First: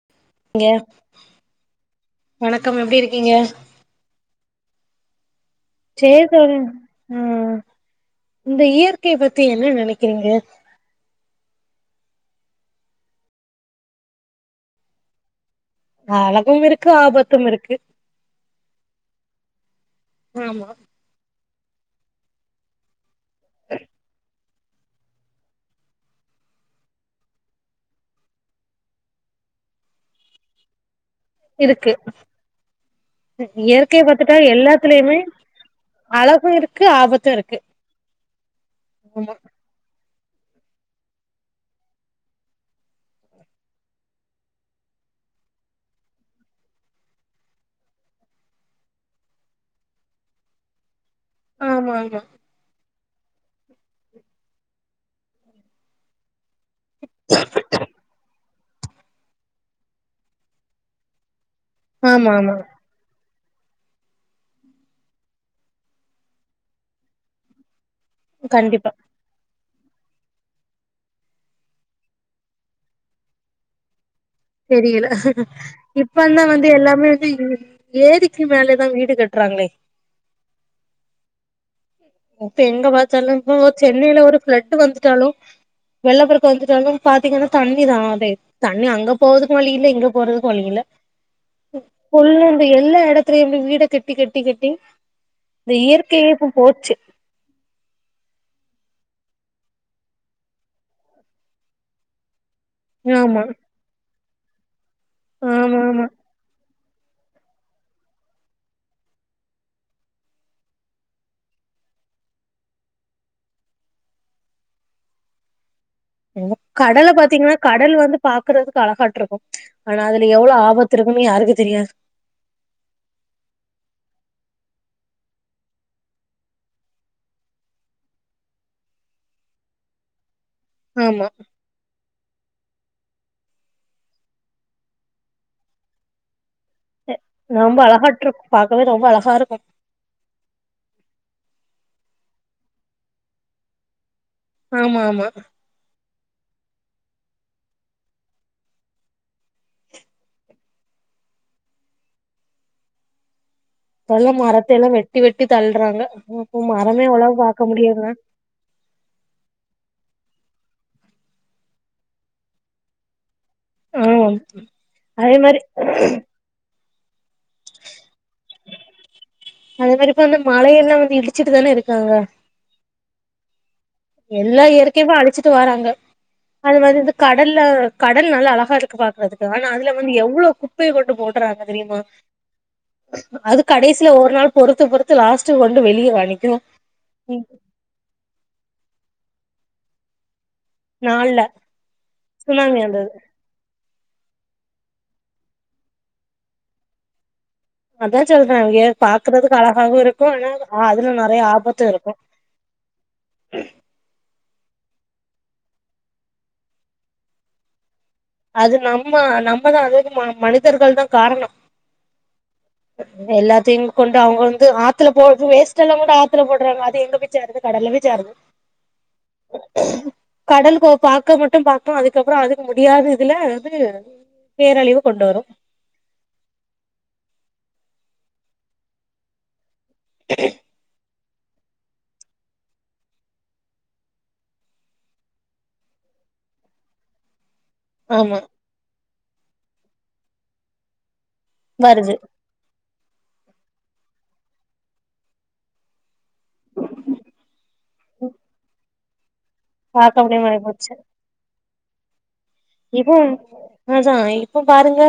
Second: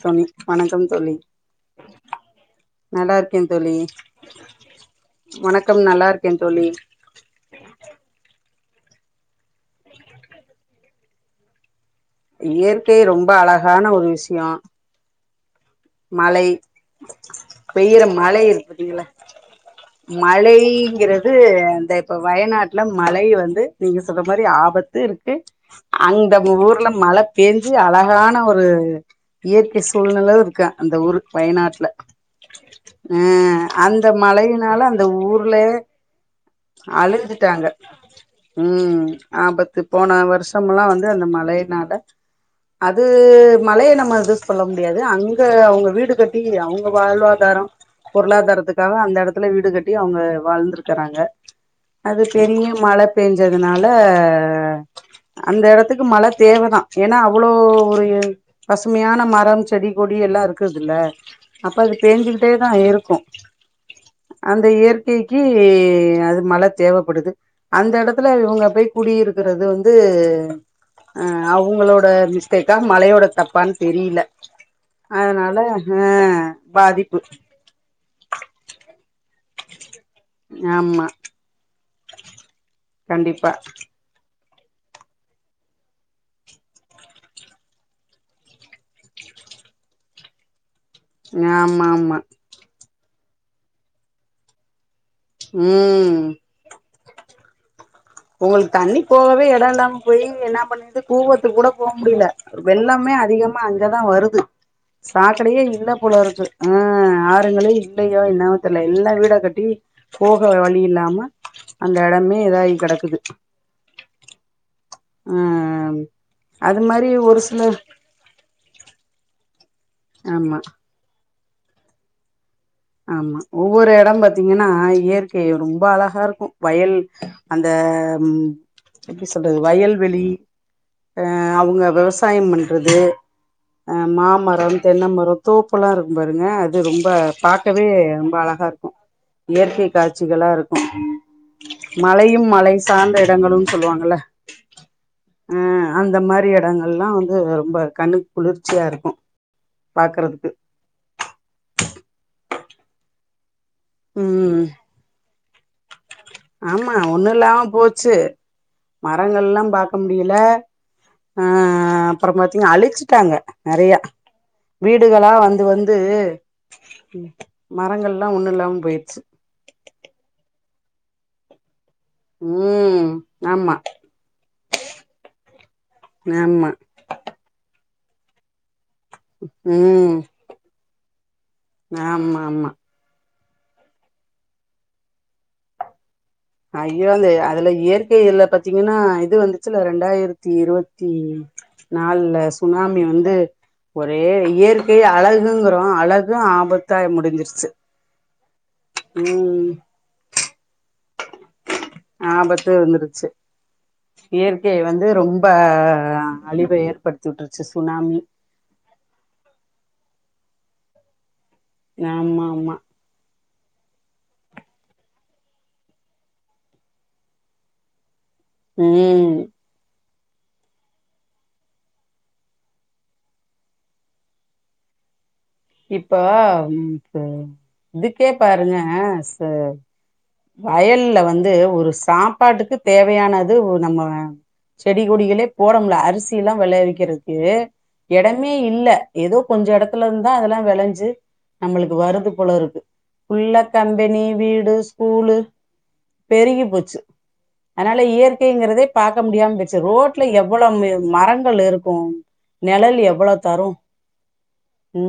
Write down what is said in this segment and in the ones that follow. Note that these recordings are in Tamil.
தொழி வணக்கம் தோழி வணக்கம் எப்டி நல்லா இருக்கீங்க இருக்கே தோழி வணக்கம் நல்லா இருக்கே தோழி ம் இந்த இயற்கை பத்தி என்ன நெனக்கிறீங்க இயற்கை ரொம்ப அழகான ஒரு விஷ்யோ அ அழகும் இருக்கு ஆப பெய்யுற மழை இருக்குது பாத்திங்ளா ஆமா மழைங்குறது வந்து இந்த இப்ப வயநாட்ல மழை வந்து நீங்க சொல்ற மாரி ஆபத்து இருக்கு அந்த ஊர்ல மழ பேஞ்சு அழகான ஒரு இயற்கை சூழ்நில இருக்கா அந்த ஊரு வயநாட்ல இருக்கு அ இயற்கைய அந்த பாத்துட்டா மழையினால அந்த எல்லாத்துலயுமே ஊர்லே அழகு இருக்கு ஆபத்து இருக்கு அழுஞ்சிட்டாங்க ம் ஆமா ஆபத்து போன வருஷம்லா வந்து அந்த மழையினால அது மழைய நம்ம எதுவு சொல்ல முடியாது அங் க அவுங்க வீடு கட்டி அவுங்க வாழ்வாதாரோ பொருளாதாரத்துக்காக அந்த எடத்துல வீடு கட்டி அவுங்க வாழ்ந்திருக்கறாங்க ஆமா ஆமா அது பெரிய மழ பெஞ்சதுனால அந்த எடத்துக்கு மழ தேவதா ஏனா அவ்ளோ ஒரு பசுமையான மரம் செடி கொடி எல்லா இருக்குது இல்ல அப்ப அது ஆமா பெஞ்சுகிட்டே ஆமா தா இருக்கு அந்த இயற்கைக்கி அது மழ தேவப்படுது அந்த எடத் துல இவங்க கண்டிப்பா போய் குடியிருக்கிறது வந்து அ அவங்களோட மிஸ்டேக்கா மழையோட தப்பான் தெரியல தெரியல அதனால ஆ இப்பந் தா வந்து எல்லாமே பாதிப்பு வந்து ஏரிக்கு மேலேதா வீடு கட்டுறாங்களே ஆமா இப்ப எங்க பாத்தாலு கண்டிப்பா இப்ப சென்னைல ஒருஃப்ளட்டு வந்துட்டாலு வெள்ள பெருக்கு வந்துட்டு வந்து பாத்திங்கன்னா தண்ணி தா அதே தண்ணி அங்க போறதுக்கு வழி இல்ல இங்க போறதுக்கு வழி இல்ல ஆமா ஆமா ஃபுல்லா அந்த எல்லா எடத் துலயு வீட கெட்டி கெட்டி கெட்டி இந்த ம் இயற்கைய எப்ப போச்சு [unintelligible] ஒங்களுக்கு தண்ணி போகவே எடொ இல்லாம போயி என்ன பண்ணிருது கூவத்துக்கு கூட போக முடியல வெள்ளமே ஆமா அதிகமா அங்கெ தா வருது சாக்கடையே ஆமா இல்ல ஆமா போலருக்கு அ ஆறுங்களே இல்லையோ இன்னமோ தெர்ல எல்லா வீட கட்டி போக வழி இல்லாம அந்த எடமே இதாயி கெடக்குது ம் ம் கடல பாத்திங்ன்னா கடல் வந்து பாக்குறதுக்கு அழகாட்டு இருக்கு ஆனா அதுல ஆமா எவ்ளோ ஆபத்து இருக்குன்னு யாருக்கு தெரியாது ஆமா ஒவ்வொரு எடொ பாத்திங்கன்னா இயற்கை ரொம்ப அழகா இருக்கு வயல் அந்த ம் எப்டி சொல்றது வயல்வெளி அ ஆமா அவுங்க வெவசாய வெவசாயம் பண்றது மா மரொ தென்ன மரொ தோப்பல்லா இருக்கு பாருங்க ரொம்ப ரொம்ப பாக்கவே ரொம்ப அழகாட்ருக்கு அழகா பாக்கவே இருக்கு ரொம்ப அழகா இருக்கு இயற்கை காட்சிகளா இருக்கு மழையும் மழை சார்ந்த இடங்களும் சொல்லுவாங்கல்ல ஆமா ஆமா அ அந்த மாரி எடங்கள்லா வந்து ரொம்ப கண்ணுக் குளுர்ச்சியா இருக்கு பாக்குறதுக்கு இப்பெல்லா ம் மரத்த லா வெட்டி வெட்டி தள்றாங்க அப்போ ஆமா மரமே அவ்ளவா ஒன்னுல்லாம பாக்க முடியாதுங்க போச்சு மரங்கள்லா பாக்க முடியல அ அப்றொ பாத்திங்னா அழுச்சுட்டாங்க நெறையா ஆ வீடுகளா அதே மாரி வந்து வந்து மரங்கள்லா ஒன்னு இல்லாம போயிர்ச்சு அதே மாரி இப்ப வந்து மலையெல்லா வந்து இடிச்சிட்டு தானே இருக்காங்க ம் ஆமா எல்லா இயற்கைவு அழிச்சிட்டு வாராங்க ஆமா அது வந்து கடல்ல கடல் நல்லா அழகா இருக் பாக்குறதுக்கு ஆனா அதுல ம் வந்து எவ்ளோ குப்பைய கொண்டு போட்றாங்க தெரியுமா ஆமா ஆமா அது கடைசில ஒரு நாள் பொறுத்து பொறுத்து லாஸ்ட்டு கொண்டு வெளிய வா நிக்கு அய்யோ அது அதுல இயற்கைல்ல பாத்திங்கன்னா இது வந்துச்சுல ரெண்டாயிரத்தி இருவத் தி நாள்ல நாலுல சுனாமி வந்து ஒரே இயற்கை அழகுங்றோ அழகு ஆபத்தா முடிஞ்சிருச்சு அதா சொல்றே எ பாக்குறதுக்கு ம் அழகாவு இருக்கு ஆனா அதுல நெறைய ஆபத்து இருக்கு ஆபத்து இருந்துருச்சு இயற்கை வந்து ரொம்ப அழிவ ஏற்படுத்தி வுட்ருச்சு சுனாமி அது நம்ம நம்மதா அதாவ்து மனிதர்கள் தா காரணொ ஆமா ஆமா எல்லாத்தையு கொண்டு அவுங்க வந்து ஆத்துல போடுது வேஸ்ட் எல்லா கூட ஆத்துல போட்றாங்க அது எங்க போய் சேருது கடல்ல போய் சேருது ம் கடல் கொ பாக்க மட்டு பாக்கு அதுக்கப்பறொ அதுக்கு முடியாத இதுல வந்து பேரழிவு கொண்டு வரு இப்போ இப்பு இதுக்கே பாருங்க ச வயல்ல வந்து ஒரு சாப்பாட்டுக்கு தேவையானது நம்ம செடி கொடிகளே போடமுல்ல அரிசில்லா வெளையவக்கிறதுக்கு ஆமா எடமே இல்ல ஏதோ கொஞ்ச எடத்துலருந்தா அதெல்லா வெளைஞ்சு நம்மளுக்கு வருது போலருக்கு ஃபுல்லா கம்பெனி வீடு ஸ்கூலு பெருகி போச்சு அனால இயற்கைங்றதே பாக்க முடியாம பெய்ர் ச்சு பாக்க ரோட்ல முடியாம ஆயி எவ்ளோ போச்சு மரங்கள் இருக்கு நெழல் இது எவ்வளோ தரு அதா இப்போ பாருங்க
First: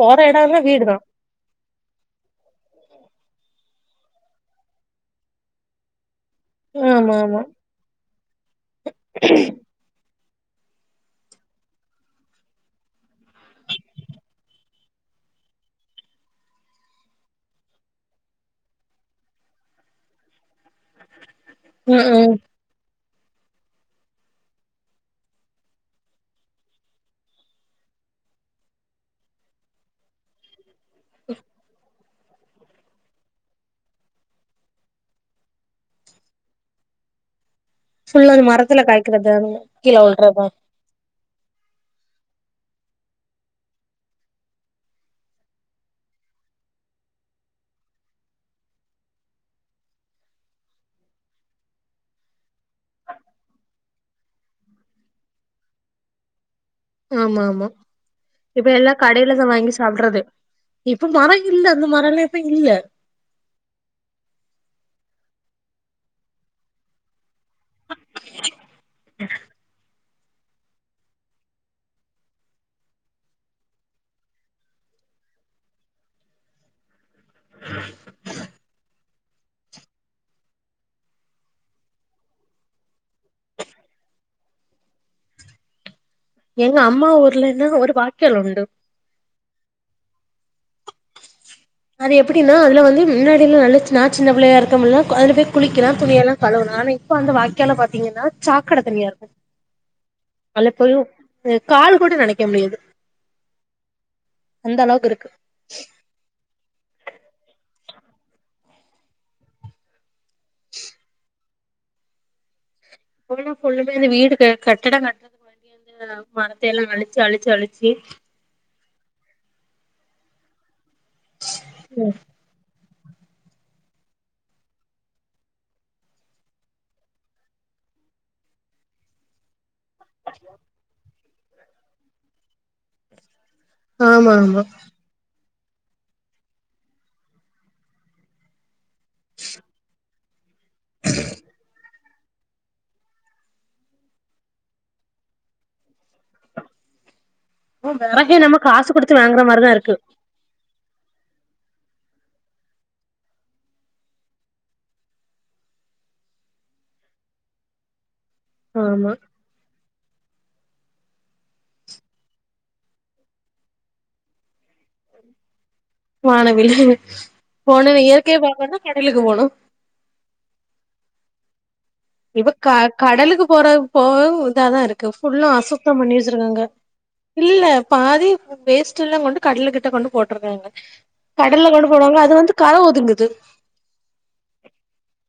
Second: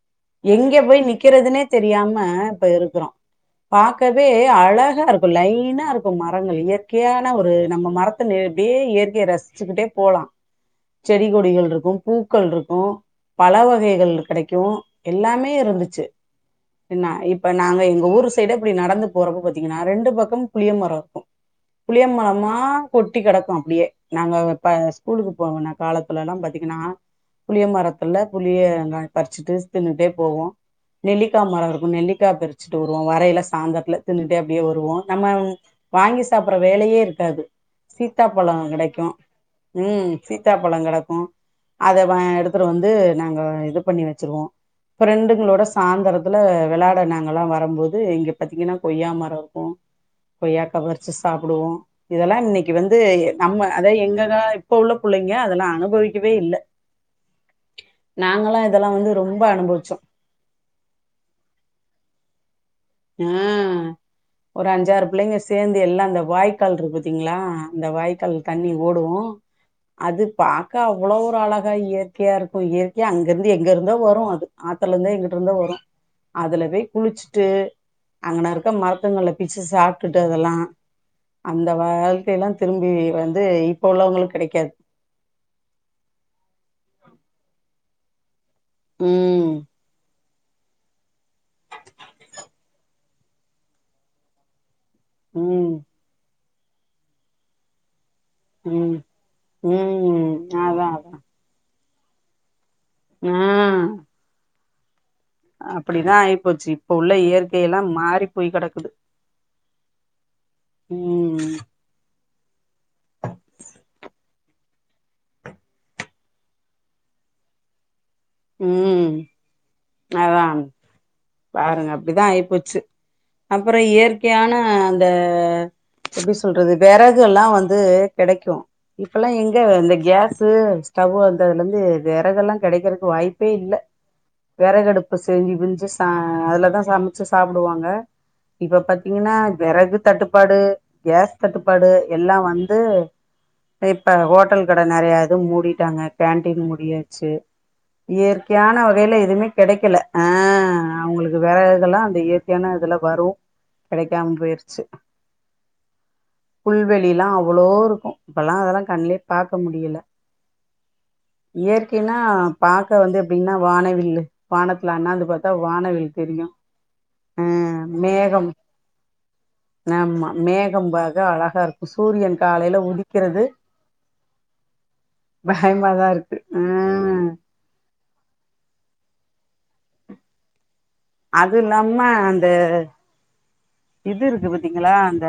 போற எடோல்லா வீடுதா க்கிறதுனே தெரியாம இப்ப இருக்குறோ பாக்கவே அழகாருக்கு லைனாருக்கு க்கு மரங்கள் ஆமா இயற்கையான ஆமா ஒரு நம்ம மரத்த நி அப்டியே இயற்கையை ரசிச்சுக்கிட்டே போலா செடி கொடிகள் இருக்கு பூக்கள் இருக்கு பல வகை கள் கெடைக்கு எல்லாமே இருந்துச்சு என்னா இப்ப நாங்க எங்க ஊர் சைடே இப்டி நடந்து போறப்ப பாத்தீங்கன்னா ரெண்டு பக்கம் புளிய மரோ இருக்கு புளிய ம் ம் மரமா கொட்டி கடக்கு அப்டியே நாங்க அப்ப ஸ்கூலுக்கு போன காலத்துலல்லா பாத்தீங்கன்னா புளிய மரத்துல புளிய பறிச்சுட்டு தின்னுட்டே போவோ நெல்லிக்கா மரோருக்கு நெல்லிக்கா பறிச்சுட்டு வருவோ வரையில சாந்தரத்துல தின்னுட்டே அப்படியே வருவோ நம்ம வாங்கி சாப்பர்ற வேலையே இருக்காது ஃபுல்லா அந்த சீத்தாப்பழோ மரத்துல கெடைக்கு காய்க்கிறது அதுங்க கீழ ம் உழ்றதா சீத்தாப்பழோ கெடக்கு அத வா எடுத்துட்டு வந்து நாங்க இது பண்ணி வச்சுருவோ ஃபிரெண்டுங்களோட சாந்தரத்துல வெளாட நாங்கலா வரும்போது இங்க பாத்தீங்கன்னா கொய்யா மரோ இருக்கு கொய்யாக்கா பறிச்சு சாப்புடுவோ இதெல்லா இன்னைக்கி வந்து நம்ம அதாவது எங்க கா இப்ப உள்ள புள்ளைங்க அதெல்லா அனுபவிக்கவே இல்ல ஆமாமா நாங்கல்லா இதெல்லா இப்பல்லா வந்து ரொம்ப கடையிலதா வாங்கி அனுபவிச்சோ சாப்ட்றது இப்ப மரோ இல்ல அந்த மரோல்லா இப்ப இல்ல ஆ ஒரு அஞ்சாறு புள்ளைங்க சேந்து எல்லா அந்த வாய்க்கால் இருக்கு பத்தீங்களா அ அந்த வாய்க்கால் தண்ணி ஓடு அது பாக்க அவ்ளோ ஒரு அழகா இயற்கையாருக்கு இயற்கையா அங்கருந்து எங்கருந்தோ வரு அது ஆத்துலருந்தோ எங்குட்டு இருந்தோ வரு அதுல போய் குளிச்சுட்டு அங்கன இருக்க மரத்துங்கள்ள பிச்சு சாப்புட்டுட்டு அதெல்லா அந்த வாழ்க்கைலா திரும்பி வந்து இப்போ உள்ளவங்களுக்கு கெடைக்காது எங்க அம்மா ஊர்லன்னா ஒரு வாய்க்கால் உண்டு ம் அது எப்பிடின்னா அதுல வந்து முன்னாடிலா நல்லா நா சின்ன புள்ளையா இருக்கும் போதுலா அதுல போய் ம் குளிக்கலா துணியெல்லா கழுவுவலா ஆனா இப்ப அந்த வாய்க்கால பாத்தீங்கன்னா சாக்கட ம் தண்ணியா இருக்கு ம் அதுல அதா போய் அதா கால் கூட நெனைக்க முடியாது ந அந்த அளவுக்கு இருக்கு அப்படிதா ஆயிப்போச்சு இப்ப உள்ள இயற்கையெல்லா மாறி போய் கெடக்குது ம் கொழு கொழுன்னு இந்த வீடுக்கு கட்டடோ கட் அ பணத்தையெல்லா அழிச்சு அழிச்சு அழிச்சு ம் அதா பாருங்க அப்படிதா ஆயிப்போச்சு அப்புறோ இயற்கையான அந்த எப்படி சொல்றது வெறகுலா வந்து கெடைக்கு இப்பலா எங்க இந்த கேஸு ஸ்டவ்வு வந்ததுல இருந்து வெரகெல்லா கெடைக்குறதுக்கு வாய்ப்பே இல்ல ஆமா ஆமா வெறகடுப்பு இப்ப செஞ்சு விஞ்சு ச அதுலதா சமைச்சு சாப்பிடுவாங்க இப்ப பாத்தீங்கன்னா வெறகு தட்டுப்பாடு கேஸ் தட்டுப்பாடு எல்லா வந்து இப்ப ஹோட்டல் கட நெறையா இது மூடிட்டாங்க கேன்டீன் மூடியாச்சு வெறகே நம்ம இயற்கையான காசு கொடுத்து வகையில வாங்குற எதுவுமே மாதிரிதா இருக்கு கெடைக்கல ஆ அவங்களுக்கு வேற இதெல்லா அந்த இயற்கையான இதுல வரும் கெடைக்காம போயிருச்சு புல்வெளிலா அவ்வளோ இருக்கு இப்பலா அதெல்லா ஆமா கண்லயே பாக்க முடியல இயற்கைனா பாக்க வந்து எப்படின்னா வானவில்லு வானத்துல அண்ணாந்து பாத்தா வானவில் தெரியும உம் போனு இயற்கைய பாக்கனும்னா கடலுக்கு போணு ஆமா மேகம் பாக்க அழகா இருக்கு சூரியன் இப்ப க காலையில கடலுக்கு உதிக்கிறது போறது போகவு இதாதா இருக்கு ஃபுல்லா அசுத்தம் பயமாதா பண்ணி வெ இருக்கு ஆ வச்சுருக்காங்க இல்ல பாதி வேஸ்ட் எல்லா கொண்டு கடலுக்கு கிட்ட கொண்டு போட்டுருக்காங்க அது கடல்ல கொண்டு இல்லாம போடுவாங்க அது அந்த வந்து கர ஒதுங்குது இது இருக்கு பாத்தீங்களா அந்த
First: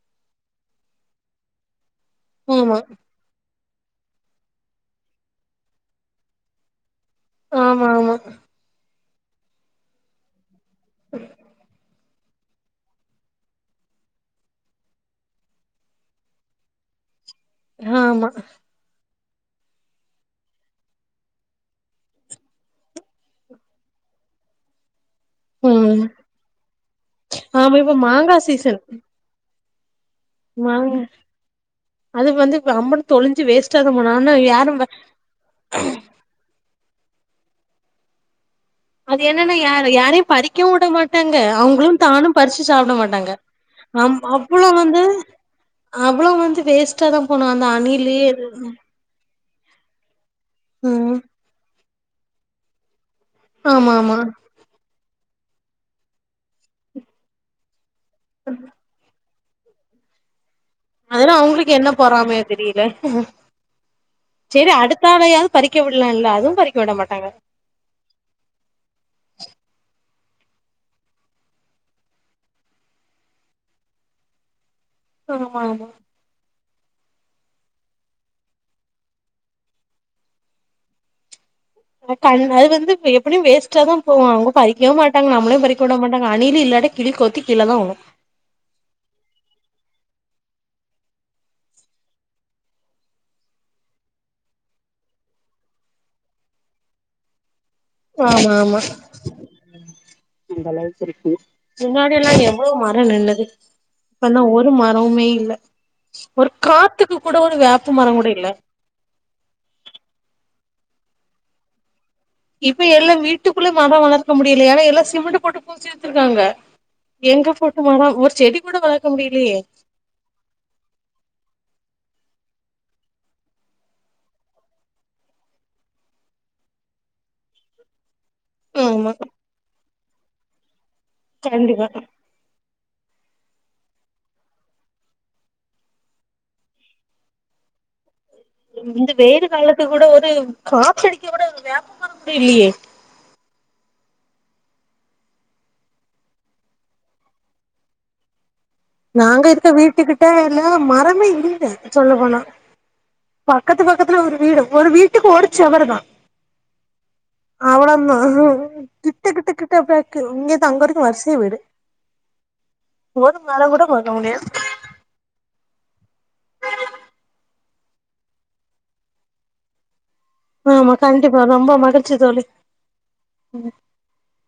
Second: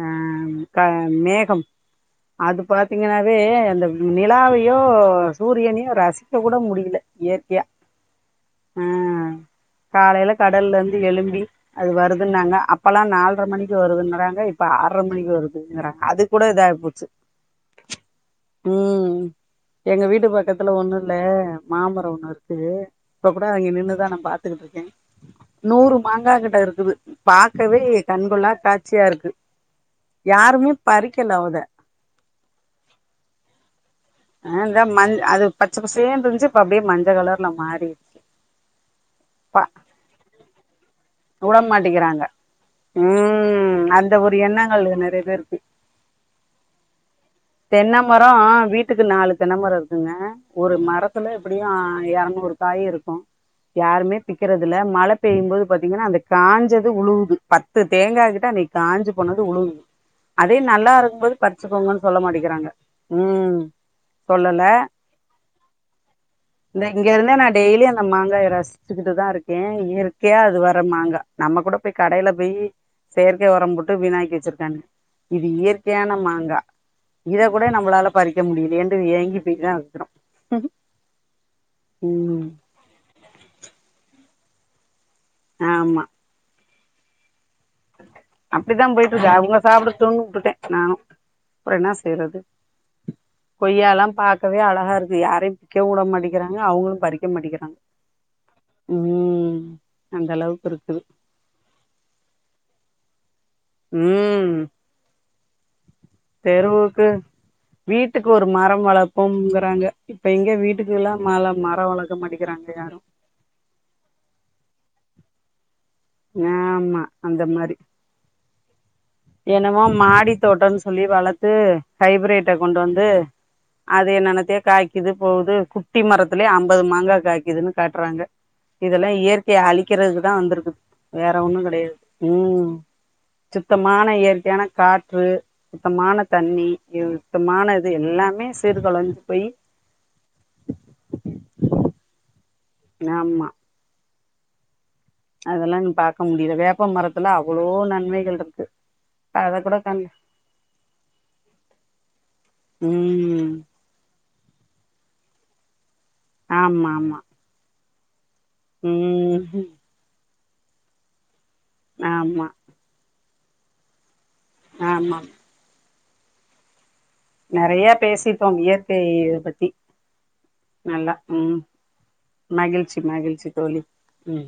ஆ க மேகம் அது ஆமா பாத்தீங்கன்னாவே அந்த நிலாவையோ சூரியனையோ ரசிக்க கூட முடியல இயற்கையா ஆமா ஆமா அ காலையில கடல்ல இருந்து எலும்பி அது வருதுன்னாங்க அப்போலா நால்ர மணிக்கு வருதுன்றாங்க இப்போ ஆர்ர மணிக்கு வருதுங்கிறாங்க அது கூட இதாகி போச்சு ஆமா ம் எங்க வீடு பக்கத்துல ஒண்ணு இல்ல மாமர ஒண்ணு இருக்குது இப்ப கூட அங்க நின்னுதா நா பாத்துக்கிட்டு இருக்கே நூறு ம் மாங்கா கிட்ட க்குது ஆமா பாக்கவே இப்ப மாங்கா கண்கொள்ளா சீசன் காட்சியா இருக்கு யாருமே மாங் பறிக்கல அத அது வந்து வம்பனு தொளஞ்சி வேஸ்டாத போ ஆனா யாரும் இந்த வ மஞ் அது பச்சை பசேன்னு இருந்துச்சு இப்ப அப்டியே மஞ்ச கலர்ல மாறி அது என்னன்னா யார் யாரையு பறி க்கவு விட மாட்டாங்க உட அவங்களு மாட்டேங்கிறாங்க தானு பறிச்சு சாப்ட மாட்டாங்க ம் அந்த நம் ஒரு அவ்ளொ எண்ணங்கள் வந்து நெறைய பேருக்கு அவ்ளொ வந்து வேஸ்ட்டா தா போனு அந்த தென்ன அணிலு மரம் வீட்டுக்கு நாலு தென்னமர இருக்குங்க ஒரு ம் மரத்துல எப்படியு எரநூறு காய் இருக்கு ஆமா ஆமா யாருமே பிக்றதுல மழை பெய்யும் போது பாத்தீங்கன்னா அந்த காஞ்சது உழுவுது பத்து பத்து தேங்கா கிட்ட அன்னைக்கி காஞ்சி போனது உழுவுது அதே நல்லா இருக்கும்போது பரிச்சிக்கொங்கன்னு பொறாமையா தெரியல சொல்லல செரி அடுத்தால யாது பறிக்க விடலால்ல அதுவு பறிக்க இந்த விட மாட் இங்க இருந்தே நா டெயலி அந்த மாங்காய ரசி ச்சுக்கிட்டு தா இருக்கே இயற்கையா அது வர மாங்கா நம்ம கூட போய் கடையில போயி செயற்கை ஒரம் போட்டு வீனாக்கி வச்சிருக்காங்க இது ஆமா ஆமா இயற்கையான மாங்கா இத கூட நம்மளால பறிக்க முடியலயேன்டு ஏங்கி போய் தா இருக்கிறோ கண் ம் அது வந்து எப்டியு வேஸ்டா தா போவு அவங்க பறிக்கவே மாட்டாங்க நம்மளையு பறிக்க விட ஆமா மாட்டாங்க அணில இல்லா கிழி கொத்தி கீழ தா உளு அப்டிதா போயிட்டு இருக்கு அவங்க சாப்பிடட்டுனு விட்டுட்டே நானு ப்ற ன்னா செய்றது கொய்ய லா பாக்கவே அழகா இருக்கு யாரையு பிக்கவு வுட மாட்டேங்கிறாங்க அவங்களு பறிக்க மாட்டேங்கிறாங்க ஆமா ஆமா ம் அந்த அளவுக்கு இருக்குது முன்னாடியெல்லா எவ்ளோ மரோ நின்னது இப்பல்லா ம் ஒரு மரோமே இல்ல ஒரு தெருவுக்கு காத்துக்கு கூட ஒரு வேப்ப மரொங்கூட இல்ல போங்கறாங்க இப்ப எங்க வீட்டுக்குல்லா மேல மர வளக்க மாட்டே இப்ப எல்லா வீட்டுக்குள்ளே மர வளர்க்க முடியல ஏனா எல்லா சிமெண்ட்ட போட்டு பூச்சி எத்துருக்காங்க ஆமா அந்த எங்க மாரி போட்டு மரோ ஒரு செடி கூட வளர்க்க முடியலையே என்னமோ மாடி தோட்டம்னு சொல்லி வளத்து ஹைப்ரேட்ட கொண்டு வந்து அது என்னன்னத்தையோ காய்க்குது போகுது குட்டி மரத்துலயே அம்பது மாங்கா காய்குதுனு காட்றாங்க இதெல்லா ஆமா இயற்கைய அழிக்கிறதுக்குதா வந்திருக்குது வேற ஒண்ணு கண்டிப்பா கெடையாது ம் சுத்தமான இயற்கையான காற்று சுத்தமான தண்ணி இ சுத்தமான இது எல்லாமே இந்த சீர்குலைஞ்சு வெயிலு போய் காலத்துக்குட ஒரு காத்தடிக்க கூட ஒரு வேப்பமர கூட இல்லையே ஆமா அதெல்லா நீ பாக்க முடியல வேப்ப மரத்துல அவ்ளோ நன்மைகள் இருக்கு நாங்க அத இருக்க கூட கண் வீட்டுக்கிட்ட எல்ல மரமே இல்ல சொல்ல போனா ம் பக்கத்து பக் கத்துல ஒரு வீடு ஒரு வீட்டுக்கு ஓரு ச்சொவரு தா ஆம்மா ஆமா அவள தா கிட்ட கிட்ட ம் கிட்ட அப்பயே இங்க இருந்து அங்க வரைக்கு வரிசையா வீடு ஆமா ஒரு மரங் கூட பாக்க முடியாது ஆமா நெறைய பேசிட்டோம் இயற்கையித பத்தி ஆமா நல்லா கண்டிப்பா ம் ரொம்ப மகிழ்ச்சி தோழி மகிழ்ச்சி மகிழ்ச்சி ம் தோழி ம்